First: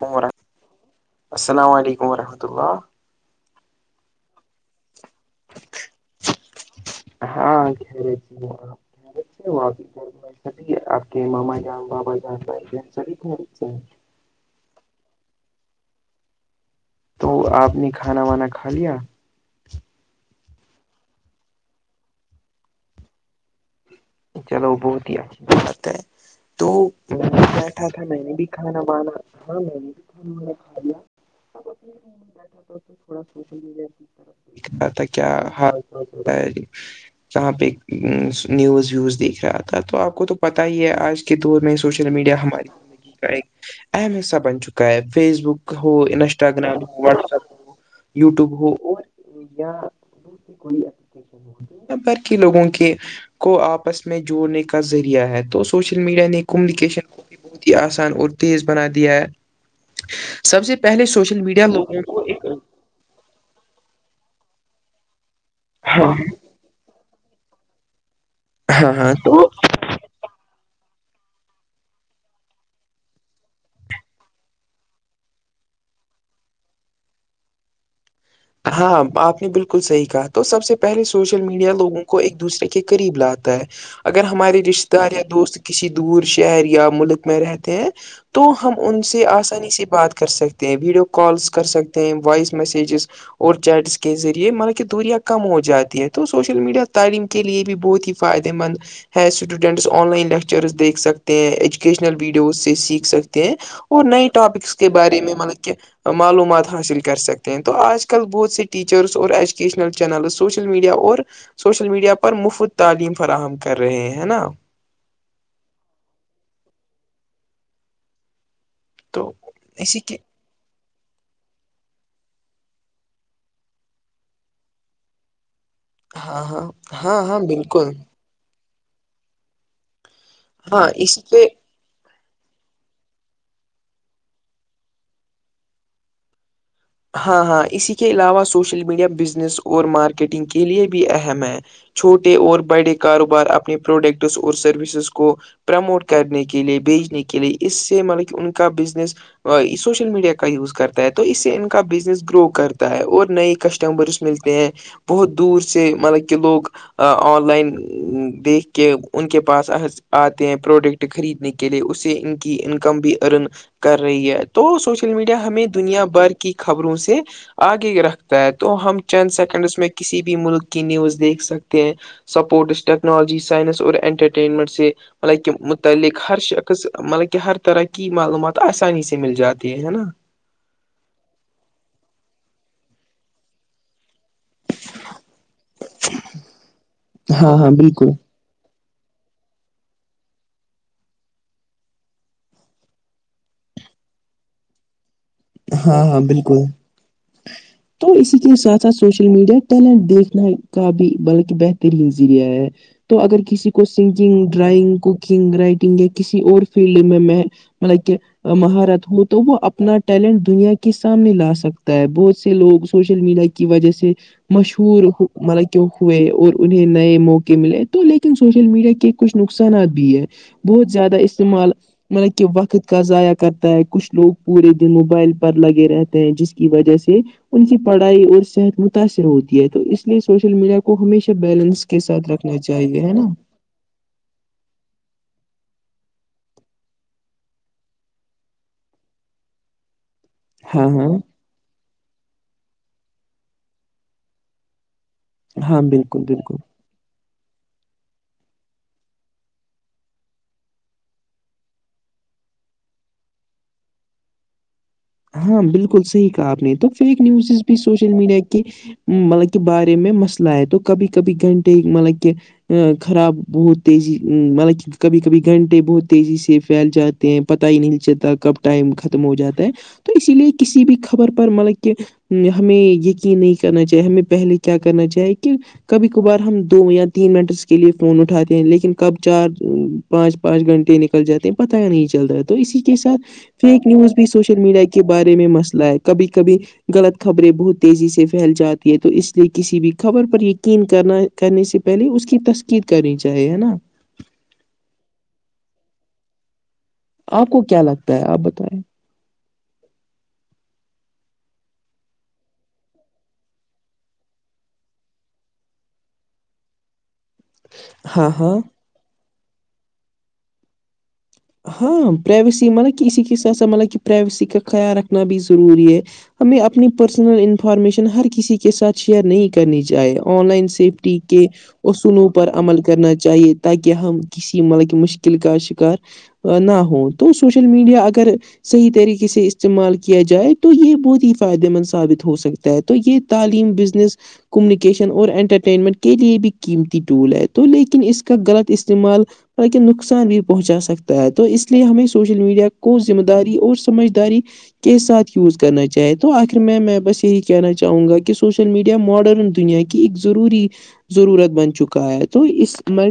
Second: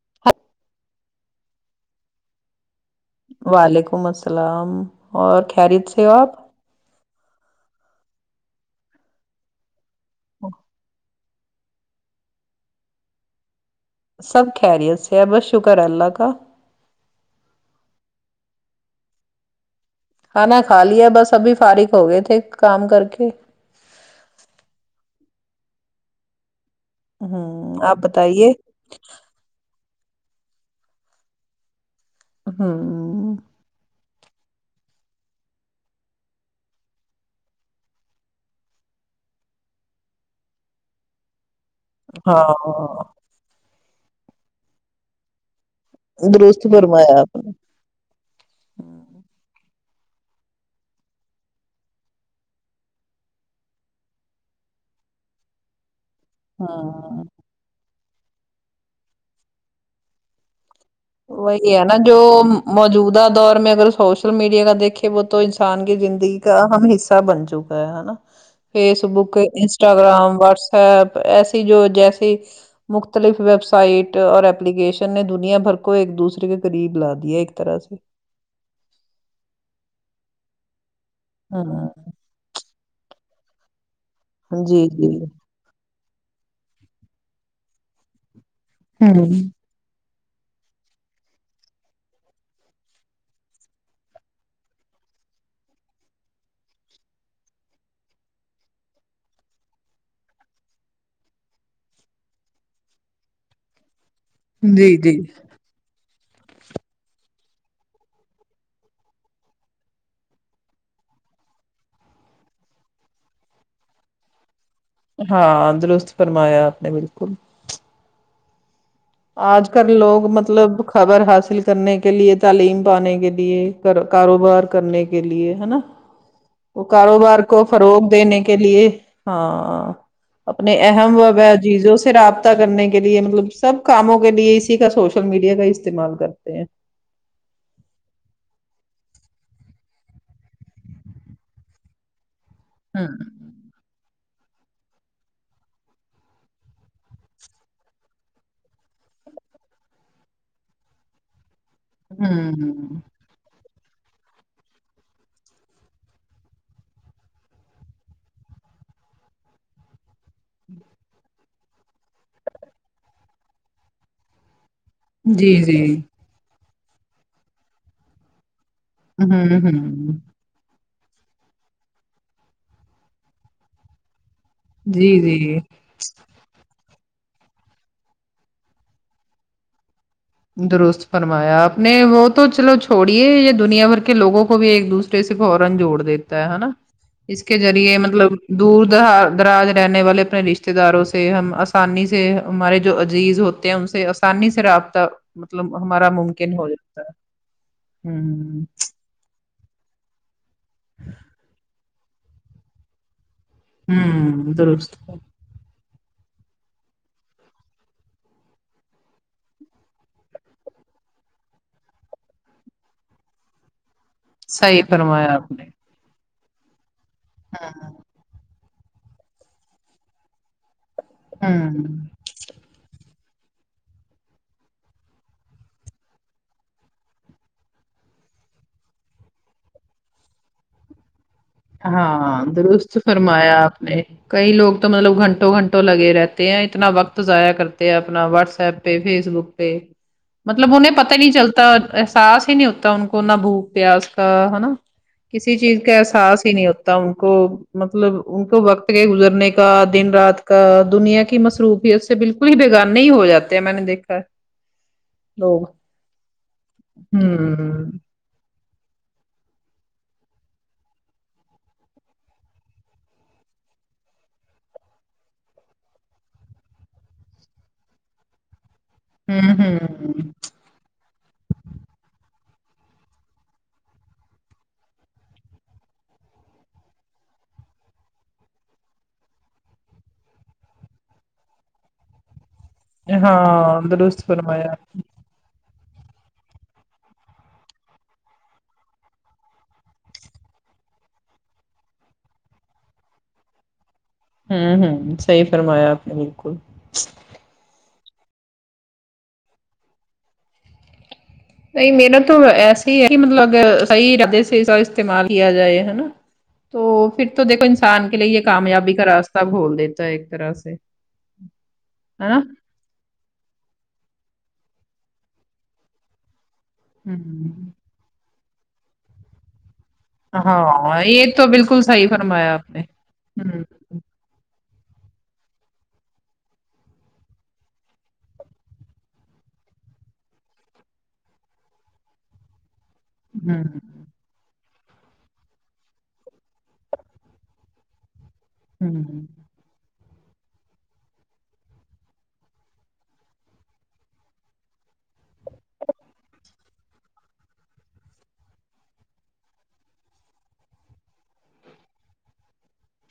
وورحمۃ السلام علیکم وورحمۃ اللہ وعلیکم السلام اور خیریت سے ہو آپ ہاں گرے وہ گرے وہقی کہ مما جا بابا جا بائ جین سب خری ہے سب خیریت سے ہے بس شکر ہے اللہ کا تو آپ نے کھانا وانا کھا لیا ہ نا کای ہے بس ابھی فارق ہو گئے تھے کام کر کے چلو بہت ہی اچھی بات ہے تو میں ہوں بیٹھا آپ تھا میں نے بھی بتائیے کھانا بانا ہاں نہیں تو کاھا کر ہوں تھڑا د رہا تھا کیا حالال ہو ہے کہاں پہ نیوز ویوز دیکھ رہا تھا تو آپ کو تو پتا ہی ہے آج کے دور میں سوشل میڈیا ہماری زگی ہاں کا ایک اہم حساب چ کا ہے فیس بک ہو درست انسٹاگرام ہو فرمایا واٹس آپ نے ایپ ہو یو ٹیوب ہو اور یا دوسری کوئی اپلیکیشن بھر کے لوگوں کے کو آپ آپس میں جوڑنے کا ذریعہ ہے تو سوشل میڈیا نے کمیونیکیشن ہاں آان اور تیز بنا دیا ہے سب سے پہلے سوشل میڈیا وہی ہے لوگ نا جو کو موجودہ دور میں اگر سوشل میڈیا کا دیکھے وہ تو انسان کی ہاں زندگی ایک اہم حصہ بن چکا ہےا ہاں فیس ہاں بک تو انسٹاگرام واٹس ایپ ایسی جو جیسی مختلف ویب سائٹ اور ایلیکیشن نے دنیا بھر کو ایک دوسرے کے قریب لا دیا ایک طرح سے ہاں آپ نے بالکل صحیح کہا تو سب سے پہلے سوشل میڈیا لوگوں ہاں کو ایک دوسرے کے کے قریب لاتا ہے اگر ہمارے جی رشتے دار جی یا دوست کے کسی دور شہر یا ملک میں رہتے ہیں تو ہم ان ہ سے آسانی سے بات کر سکتے ہیں ویڈیو کالس کر سکتے ہیں وائس میسجز اور چیٹس کے ذریعے مطلب کہ دوریا کم ہو جاتی ہے تو سوشل میڈیا تعلیم کے لیے بھی بہت ہی فائدے مند ہے اسٹوڈینٹس آن لائن لیکچر دیکھ سکتے ہیں ایجوکیشنل ویڈیوز سے سیکھ سکتے ہیں وہ نئے ٹاپکس کے جی جی بارے میں مطلب کہ معلومات حاصل کر سکتے ہیں تو آج آج کل بہت سے ٹیچرس اور ایجوکیشنل چینلز سوشل میڈیا اور سوشل میڈیا پر مفت تعلیم فراہم کر رہے ہیں ہے نا ہاں درست فرمایا آپ نے بالکل تو آج کل اسی کے لوگ مطلب خبر حاصل کرنے کے لیے تعلیم پانے کے لیے کاروبار کرنے کے لیے ہے نا ہاں ہاں وہ ہاں کاروبار ہاں کو بالکل فروغ دینے کے لیے ہاں اپنے ہاں اہم اسی و کے چیزوں سے رابطہ کرنے کے لیے مطلب سب کاموں کے لیے اسی کا سوشل میڈیا کا استعمال کرتے ہیں ہاں ہاں اسی کے علاوہ سوشل میڈیا بزنس اور مارکیٹنگ کے لیے بھی اہم ہے چھوٹے اور بڑے ہوں کاروبار اپنے پروڈکٹس اور سروسز کو پرموٹ کرنے کے لیے بھیجنے کے لیے اس سے مطلب کہ ان کا بزنس سوشل میڈیا کا یوز کرتا ہے تو اس سے ان کا بزنس گرو کرتا ہوں ہے اور نئے کسٹمرس ملتے ہیں بہت دور سے مطلب کہ لوگ آن لائن دیکھ کے ان کے پاس آتے ہیں پروڈکٹ خریدنے کے لیے اسے ان کی انکم بھی ارن کر رہی ہے تو سوچ میڈیا جی ہمیں جی دنیا بھر کی خبروں سے آگے رکھتا ہے تو ہم چند ہوں سیکنڈس میں ہوں کسی بھی ملک نیوز دیکھ سکتے ہیں سپورٹس ٹیکنالوجی سائنس اور انٹرٹین سے جی جی متعلق ہر ش [unintelligible] ک مطلب کہ ہر طرح کی معلومات آسانی سے مل جاتی ہے ہے نا درست فرمایا آپ نے وہ تو چلو چھوڑیے یا دنیا بھر کہ لوگوں کو بھی ایک دوسرے سے فورا جوڑ دیتا ہے ہے نا اس ہاں کے ہاں ذریعے بالکل مطلب دور د دراز رہنے والے اپنے رشتے داروں سے ہم آسانی سے ہمارے جو عزیز ہو ان سے آسانی سے رابطہ مطلب ہاں ہمارا ہاں ممکن بالکل ہو جاتا ہے تو اسی کےے ہوں ساتھ ساتھ [unintelligible] سوشل میڈیا ٹیلنٹ دیکھنا کا بھی بلکہ بہترین ذریعہ ہے تو اگر کسی سنکگ ہوں درست ڈرائگ کو [unintelligible] رائٹنگ یا کسی اور فیلڈ میں میں مطلب مہارت ہوں تو وہ اپنا ٹیلنٹ دنیا کے سامنے لا سکتا ہے بہت سے لوگ سوشل میڈیا کی وجہ سے صحیح مشہور فرمایا آپ نے ملب ہوئے اور انہیں نئے موقع ملے ہاں تو لیکن سوچ سوشل میڈیا کے کچھ نقصانات بھی ہے بہت زیادہ استعمال ہوں م کے وقت کا ضائع کرتا ہے کچھ لوگ پورے موبائل پر لگے رہتے ہیں جس کی وجہ سے [unintelligible] ان کی پڑھائی اور صحت متاثر ہوتی ہے تو اس لیے سوشل میڈیا کو کو ہمیشہ بیلنس کے ساتھ ہاں رکھنا درست چاہیے ہے نا فرمایا آپ نے [unintelligible] کئی لوگ تو مطلب گھنٹوں گھنٹوں لگے رہتے ہیں اتنا وقت ضائع کرتے ہیں اپنا واٹس ایپ پ فیس بک پہ ھم [unintelligible] مطلب انہیں پتا ہی نہیں چلتا احساس ہی نہیں ہوتا ان کو نہ بھوک پیاس کا ہے نا کسی چیز ہاں کا بالکل احساس ہی بالکل نہیں ہوتا ان کو مطلب ان کو وقت کے گزرنے کا دن رات کا دنیا کی مصروفیت بالکل ہی بےگان نہیں ہو جاتے ہیں میں نے دیکھا ہاں لوگ بالکل صحیح کہا آپ نے تو فیک نیوزز بھی ہوں سوشل میڈیا کی کہ مطلب کہ بارے میں مسئلہ ہےئے تو کبھی کبھی گھنٹے مطلب کہ ا خراب بہت تیزی ا مطلب کبھی کبھی گھنٹے بہت تیزی سے پھیل جاتے ہیں پتہ ہی نہیں چلتا کب ٹائم ختم ہو ہوں جاتا ہے تو ہوں اسی لیے کسی بھی خبر پر مطلب کہ ہمیں یقین نہیں کرنا چاہیے ہمیں پہلے کیا کرنا چاہے کہ کبھی کبھار ہم دو یا تین منٹ اس کے لیے فون اٹھاتے ہیں لیکن کب چار پانچ پانچ گھنٹے نکل جاتے ہیں پتا نہیں چل رہتا ہے تو اسی کے ساتھ فیک ہاں نیوز درست بھی سوشل فرمایا میڈیا کی بارے میں مسئلہ ہے کبھی کبھی غط خبریں بہت تیزی سے پھیل جاتی ہے تو اس لیے کسی بھی خبر پر یقین کرنا کرنے سے پہلے اس کی تسکید کرنی چاہیے ہے نا ہوں ہوں صحی فرمایا آپ نے بالکل آپ کو کیا لگتا ہے آپ بتائیں نہیں میرا تو ایسے ہی ہے کہ مطلب صحی عرادے سے استعمال کیا جائے ہےا تو پھر تو دیکھو انسان کے لیے ہاں یہ ہاں کامیابی کا راستہ بھول دیتا ہے ایک طرح سے ہاں ہے نا پرائیویسی مطلب کہ اسی کے ساتھ س مطلب کہ پرائیویسی کا خیال رکھنا بھی ضروری ہے ہمیں اپنی پرسنل ہوں انفارمیشن ہر کسی کے ساتھ شیئر نہیں کرنی چاہے آن لائن ہاں سیفٹی یہ کے تو بالکل صحیح اصولوں پر فرمایا آپ نے عمل کرنا چاہیے ہوں تاکہ کہ ہم کسی مطلب مشکل کا شکار نہ ہوں تو سوشل میڈیا اگر صحیح طریقے سے استعمال کیا جائے تو یہ بہت ہی فائدے مند ثابت ہو سکتا ہے تو یہ ہوں تعلیم بزنس کمیونیکیشن اور انٹرٹینمنٹ کے لیے بھی قیمتی ٹول ہے تو لیکن اس کا غلط ہوں استعمال تک نقصان بھی پہنچا سکتے ہے تو اس لیے ہمیں سوشل میڈیا کو ذمہ داری اور سمجھداری کے ساتھ یوز کرنا چاہے تو آخر میں میں بس یہی کہنا چاہوں گا کہ سوشل میڈیا ماڈرن دنیا کے کہ ایک ضروری ضرورت بن چکا ہے تو اس مر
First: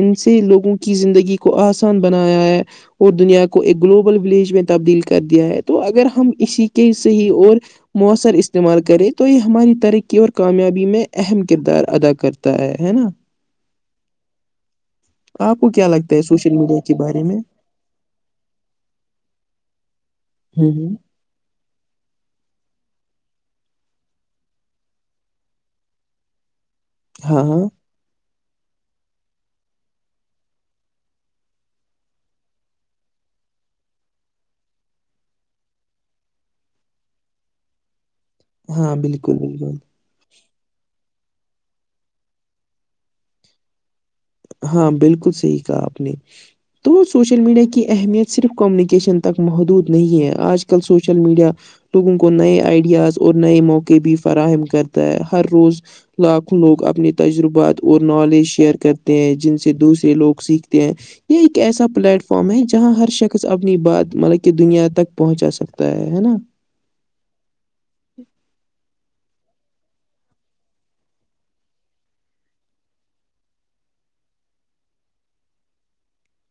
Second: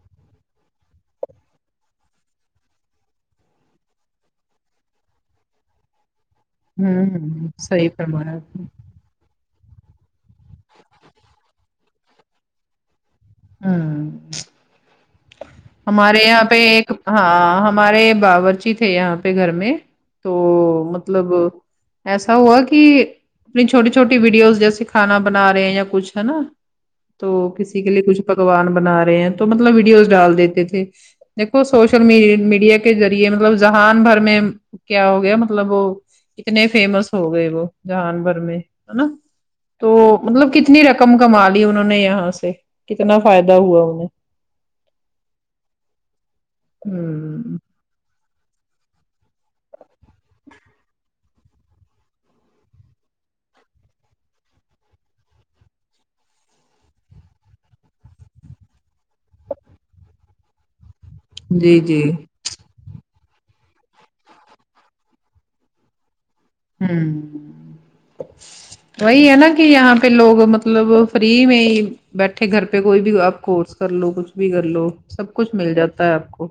ان سے لوگوں کی زندگی کو آسان بنایا ہے اور دنیا کو ایک گلوبل ولیج میں تبدیل کر دیا ہے تو اگر ہم اسی کے صحیح ہوں اور صحیح مؤثر فرمایا آپ نے استعمال کرے تو یہ ہماری ترقی اور کامیابی میں اہم کردار ادا کرتا ہے ہے نا ہوں آپ کو کیا لگتا ہمارے ہے یہاں پہ سوشل میڈیا ایک کے بارے میں ہاں ہمارے باورچی تھے یہاں پہ گھر میں تو ہوں ہوں مطلب ایسا ہوا کہ اپنی چھوٹی چھوٹی ویڈیوز جیسے کانا بنا رہے ہیں یا کچھ ہے نا تو ہاں ہاں کسی کے لیے کچھ پکوان بنا رہے ہیں تو مطلب ویڈیوز ڈال دیتے تھے دیکھو سوشل میڈیا کے ذریعے مطلب جہان بھر میں کیا ہو گیا مطلب وہ کتنے فیمس ہو گئے وہ جانور میں ہے ہاں نا بالکل بالکل تو مطلب کتنی رقم کما لی انہوں نے یہاں سے کتنا فائدہ ہوا انہیں ہاں بالکل صحیح کہا آپ نے تو سوشل ہ میڈیا کی اہمیت صرف کمیونیکیشن تک محدود نہیں ہے آج کل سوشل میڈیا لوگوں کو نئے آئیڈیاز اور نئے موقع بھی فراہم کرتا ہے ہر روز لاکھوں لوگ اپنے تجربات اور نالج شیئر کر ہیں جن سے دوسرے لوگ سیکھتے ہیں یہ ایک جی ایسا جی پلیٹ فارم ہے جہاں ہر شخص اپنی بات مطلب کہ دنیا تک پہنچا سکتا ہے نا ہوں ج وہی ہے نا کہ یہاں پہ لوگ مطلب فری میں بیٹھے گھر پہ کوئی بھی آپ کورس کر لو کچھ بھی کر لو سب کچھ مل جاتا ہے آپ کو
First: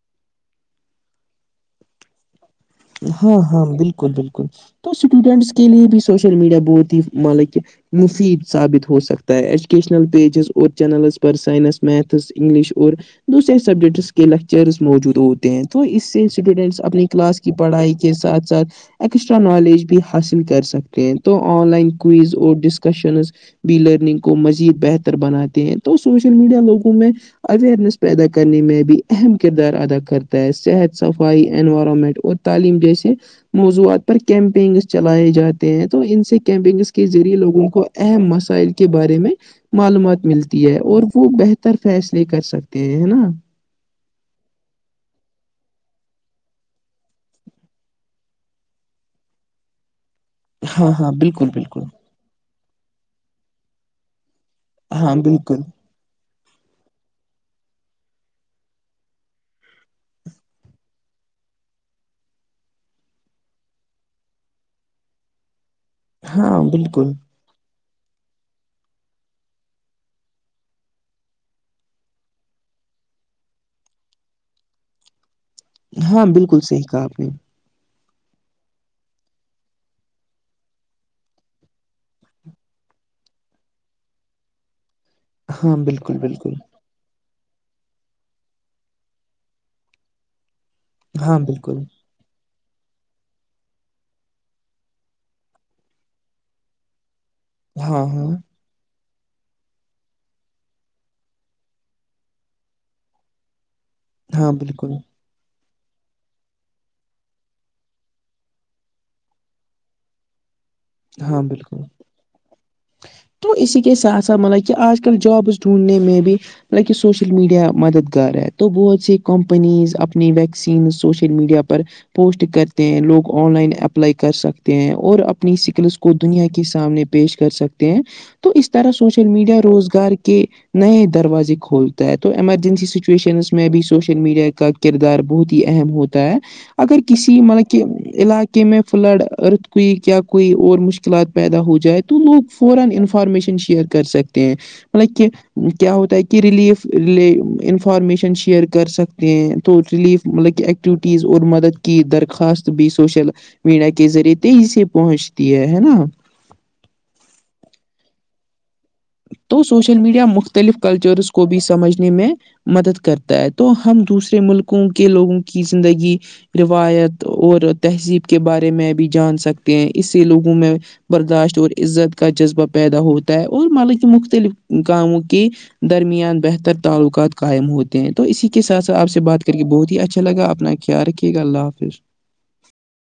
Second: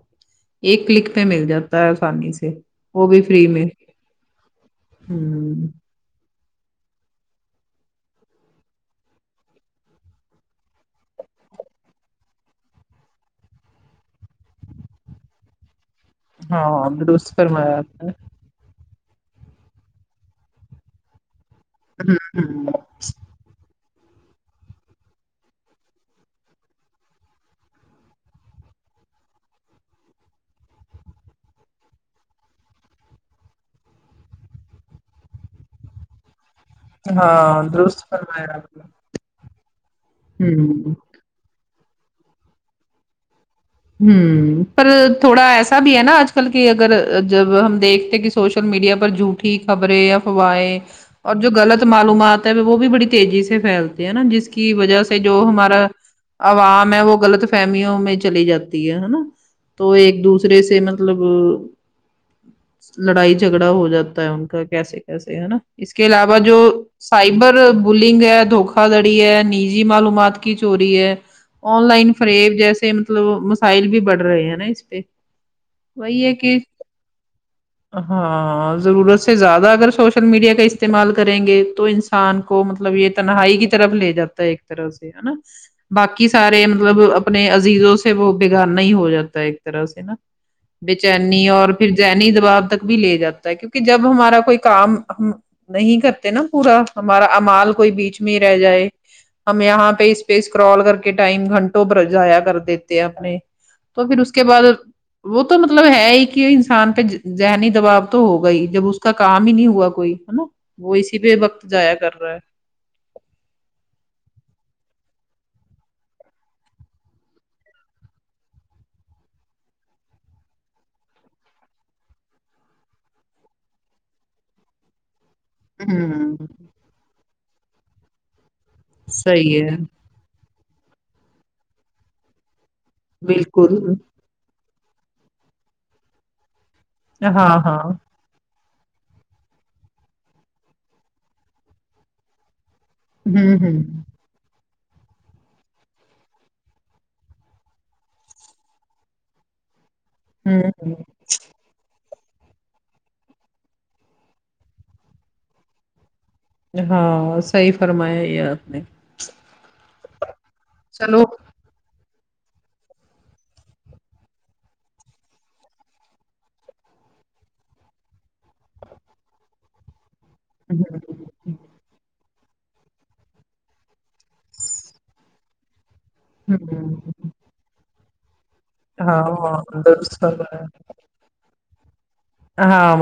ایک کلک پہ مل جاتا ہے آسانی سے وہ بھی ہاں فری ہاں میں بالکل بالکل تو اسٹوڈینٹس کے ہوں لیے بھی سوشل میڈیا بہت ہی مالک ہے مفید ثابت ہو سکتا ہے ایجوکیشنل پیجز اور چینلز پر سائنس میتھس انگلش اور دوسرے سبجیکٹس کے لیکچررس موجود ہوتے ہیں تو اس سے اسٹوڈنٹس ہاں اپنی درست کلاس کے کی فرمایا پڑھائی آپ نے ساتھ ساتھ ایکسٹرا نالج بھی حاصل کر سکتے تو آن لائن کوئز ہوں اور ہوں ڈسکشنز بھی لرننگ کو مزید بہتر بناتے ہیں تو سوشل میڈیا لوگوں میں اوئرنیس پیدا کرنے میں بھی اہم کردار ادا کرتا ہے صحت صفائی انوائرمنٹ اور تعلیم جیسے موضوعات پر کیمپینگس چلائے جاتے ہیں تو ان سے کیمپنگ کے ذریعے ہاں لوگوں کو درست اہم فرمایا مسائل آپ کے بارے میں معلومات نے ملتی ہے ہوں اور وہ بہتر فیصلے کر سکتے ہیں ہے نا ہ پر تھوڑا ایسا بھی ہے نا آج کل کہ اگر جب ہم دیکھتے کہ سوشل میڈیا پر جو ا خبریں افواہیں ہاں ہاں اور بالکل جو بالکل غلط معلومات ہے وہ بھی بڑی تیزی سے پھیلتی نا جس کی وجہ ہاں سے جو بالکل ہمارا عوام ہے وہ غلط فہمیوں میں چلی جاتی نا تو ایک دوسرے سے مطلب لڑائی جھگڑا ہو جاتا ہے ان کا کیسے کیسے ہے نا اس کے علاوہ جو ہاں بالکل سائبر بلنگ ہے دھوکا دڑی ہے نجی معلومات کی چوری ہے آن لائن فریب جیسے مطلب فائل بھی بڑھ رہے ہیں نا اس پہ وہی ہاں ہے کہ بالکل صحیح کہا آپ نے ہاں ضرورت سے زیادہ اگر سوشل میڈیا کا استعمال کریں گے تو ان کو مطلب یہ تنہائی کی طرف لے جاتا ہے ایک طرح سے ہے نا ہاں بالکل باقی بالکل سارے مطلب اپنے عزیزوں سے وہ بگڑ نہیں ہو جاتا ہے ایک طرح سے نا ہاں بےچینی اور بالکل پھر ذنیی دباب تک بھی لے جاتا ہے کیونکہ جب ہمارا کوئی کام ہم نہیں کرتے نا پورا ہمارا امال کوئی ہاں بیچ ہاں میں ہی رہ جائے ہم یہاں پہ اس پہ اسکرال کر کے ٹائم گھنٹوں پر جایا کر دیتے اپنے تو پھر اس کے ہاں بعد بالکل وہ تو مطلب ہے ہی کہ انسان پہ ذہنی دباؤ تو ہوگا ہی جب اس کا کام ہی نہیں ہوا کوئی ہے نا وہ اسی پہ ہاں وقت بالکل جایا کر رہا ہے تو اسی کے سات س سے مطلب کہ آج کل جابس ڈھونڈنے مے بی بہ سوشل میڈیا مددگار ہے تو بہت سی کمپنیز اپنی ویکسین سوشل میڈیا پر پوسٹ کرتے ہیں لوگ آن لائن اپلائی کر سکتے ہیں اور اپنی ہے کو ہوں دنیا کے سامنے پیش کر سکتے ہیں تو اس طرح سوشل میڈیا صحیح ہے روزگار کے نئے دروازے کھولتا ہے تو ایمرجنسی سچویشنس میں بالکل بھی سوشل میڈیا کا کردار بہت ہی اہم ہوتا ہے اگر ہاں کسی مطلب ہاں کہ ہوں علاج میں فل ارت کوئی کیا کوی اور مشکلات پیدا ہو جا تو لوگ فورا انفارمیشن ہوں شیئر کر سکتے ہیں مطلب کہ کیا ہوتا ہے کہ ریلیفے انفارمیشن شیئر کر سکتے ہیں تو ریلیف مطلب ہوں کہ ہوں ایکٹیویٹیز اور مدد کی درخواست بھی سوشل میڈیا کے ذریعے تھے اسے پہنچتی ہے ہے نا ہاں صحیح فرمایا یہ آپ نے تو سوشل میڈیا مختلف چلو کلچرس کو بھی سمجھ میں مدد کرتا ہے تو ہم دوسرے ملکوں کے لوگوں کی زندگی روایت اور تہذیب کے بارے میں بھی جان سکتے ہیں اس سے لوگ میں ہوں، برداشت اور عزت کا جذبہ پیدا ہوتا ہے اور مک مختلف کاموں کے درمیان بہتر ہوں، تعلقات قائم ہوتے ہیں تو اسی کے ساتھ س آپ سے بات کر ہاں کے بہت ہی درست اچھا کر لگا رہا ہے اپنا خیال رکھیے گا اللہ حافظ ہاں